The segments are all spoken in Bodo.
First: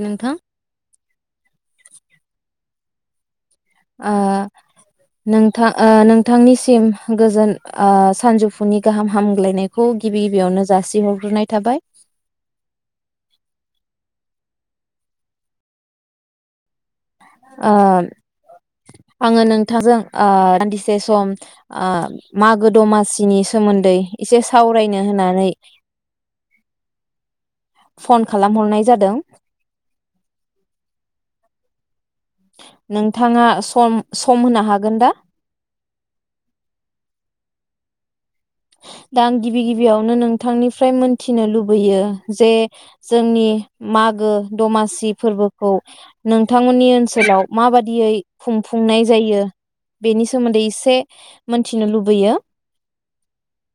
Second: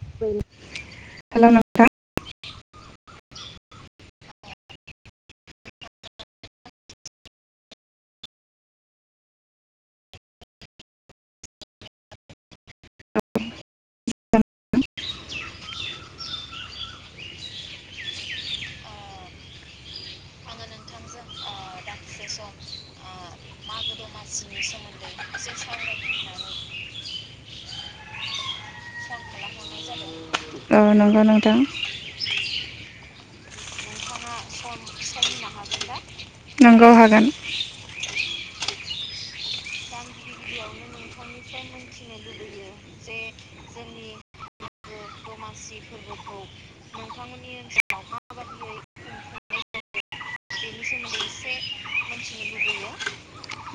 नोंथां हेलौ नोंथां ओ नोंथां ओ नोंथांनिसिम गोजोन आ सानजौफुनि गाहाम हामग्लायनायखौ गिबि गिबियावनो जासिहरग्रोनाय थाबाय। [unintelligible] ओ आङो नोंथांजों ओ दान्दिसे सम ओ मागो दमासिनि सोमोन्दै एसे सावरायनो होननानै फन खालाम हरनाय जादों । ओ नंगौ नोंथां । नोंथाङा सम सम होनो हागोन दा? नोंगौ हागोन । दा आं गिबि गिबियावनो नोंथांनिफ्राय मोनथिनो लुबैयो जे जोंनि मागो दमासि फोरबोखौ नोंथांमोननि ओनसोलाव माबादियै खुंफुंनाय जायो? बेनि सोमोन्दै एसे मोनथिनो लुबैयो ।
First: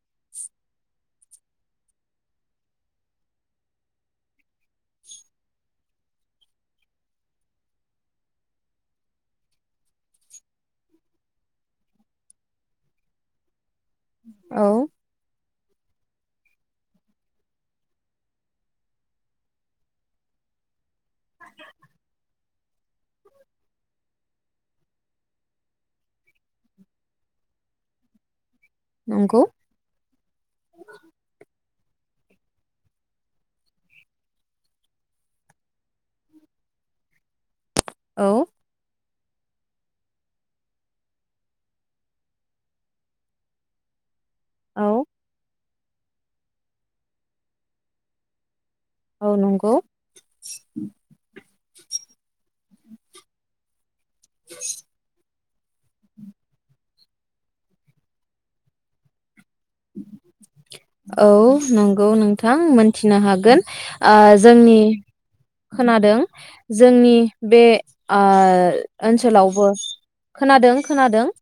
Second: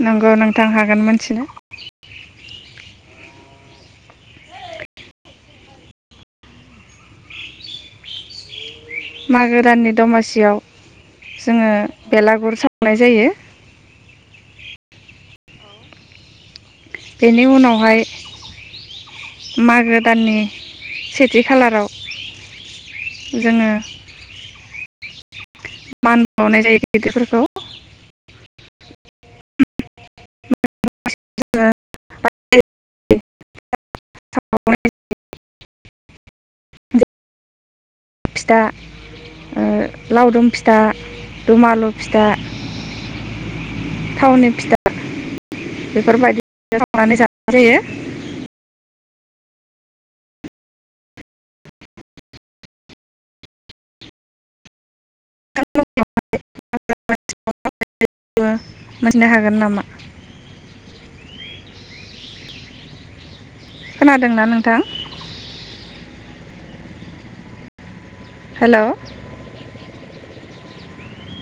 नोंगौ नोंथां हागोन मोन थिनो। मागो दाननि दमासियाव जोङो बेलागुर सावनाय जायो । औ। बेनि उनावहाय मागो दाननि सेथि खालाराव जोङो मान बावनाय जायो गिदिरफोरखौ । नंगौ। [unintelligible] औ फिथा ओ लावदुम फिथा दुमालु फिथा थावनि फिथा औ बेफोरबायदिनो सावनानै जानाय जायो । औ नंगौ । [inaudible] [unintelligible] औ नं गौ नोंथां मोनथिनो हागोन । ओ खोनादोंना जोंनि नोंथां खोनादों जोंनि बे ओ हेल' ओनसोलावबो खोनादों खोनादों ।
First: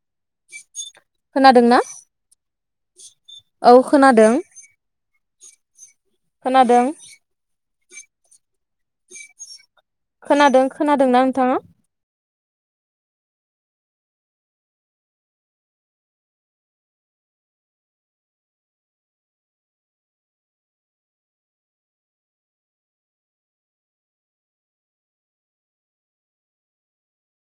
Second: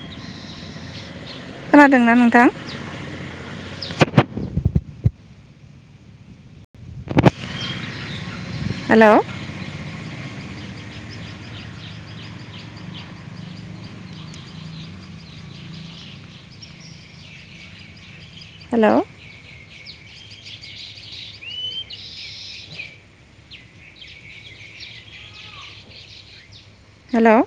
खोनादोंना नोंथां? औ खोनादों । खानादों । हेलौ खोनादों खोनादोंना नोंथाङा? Hello hello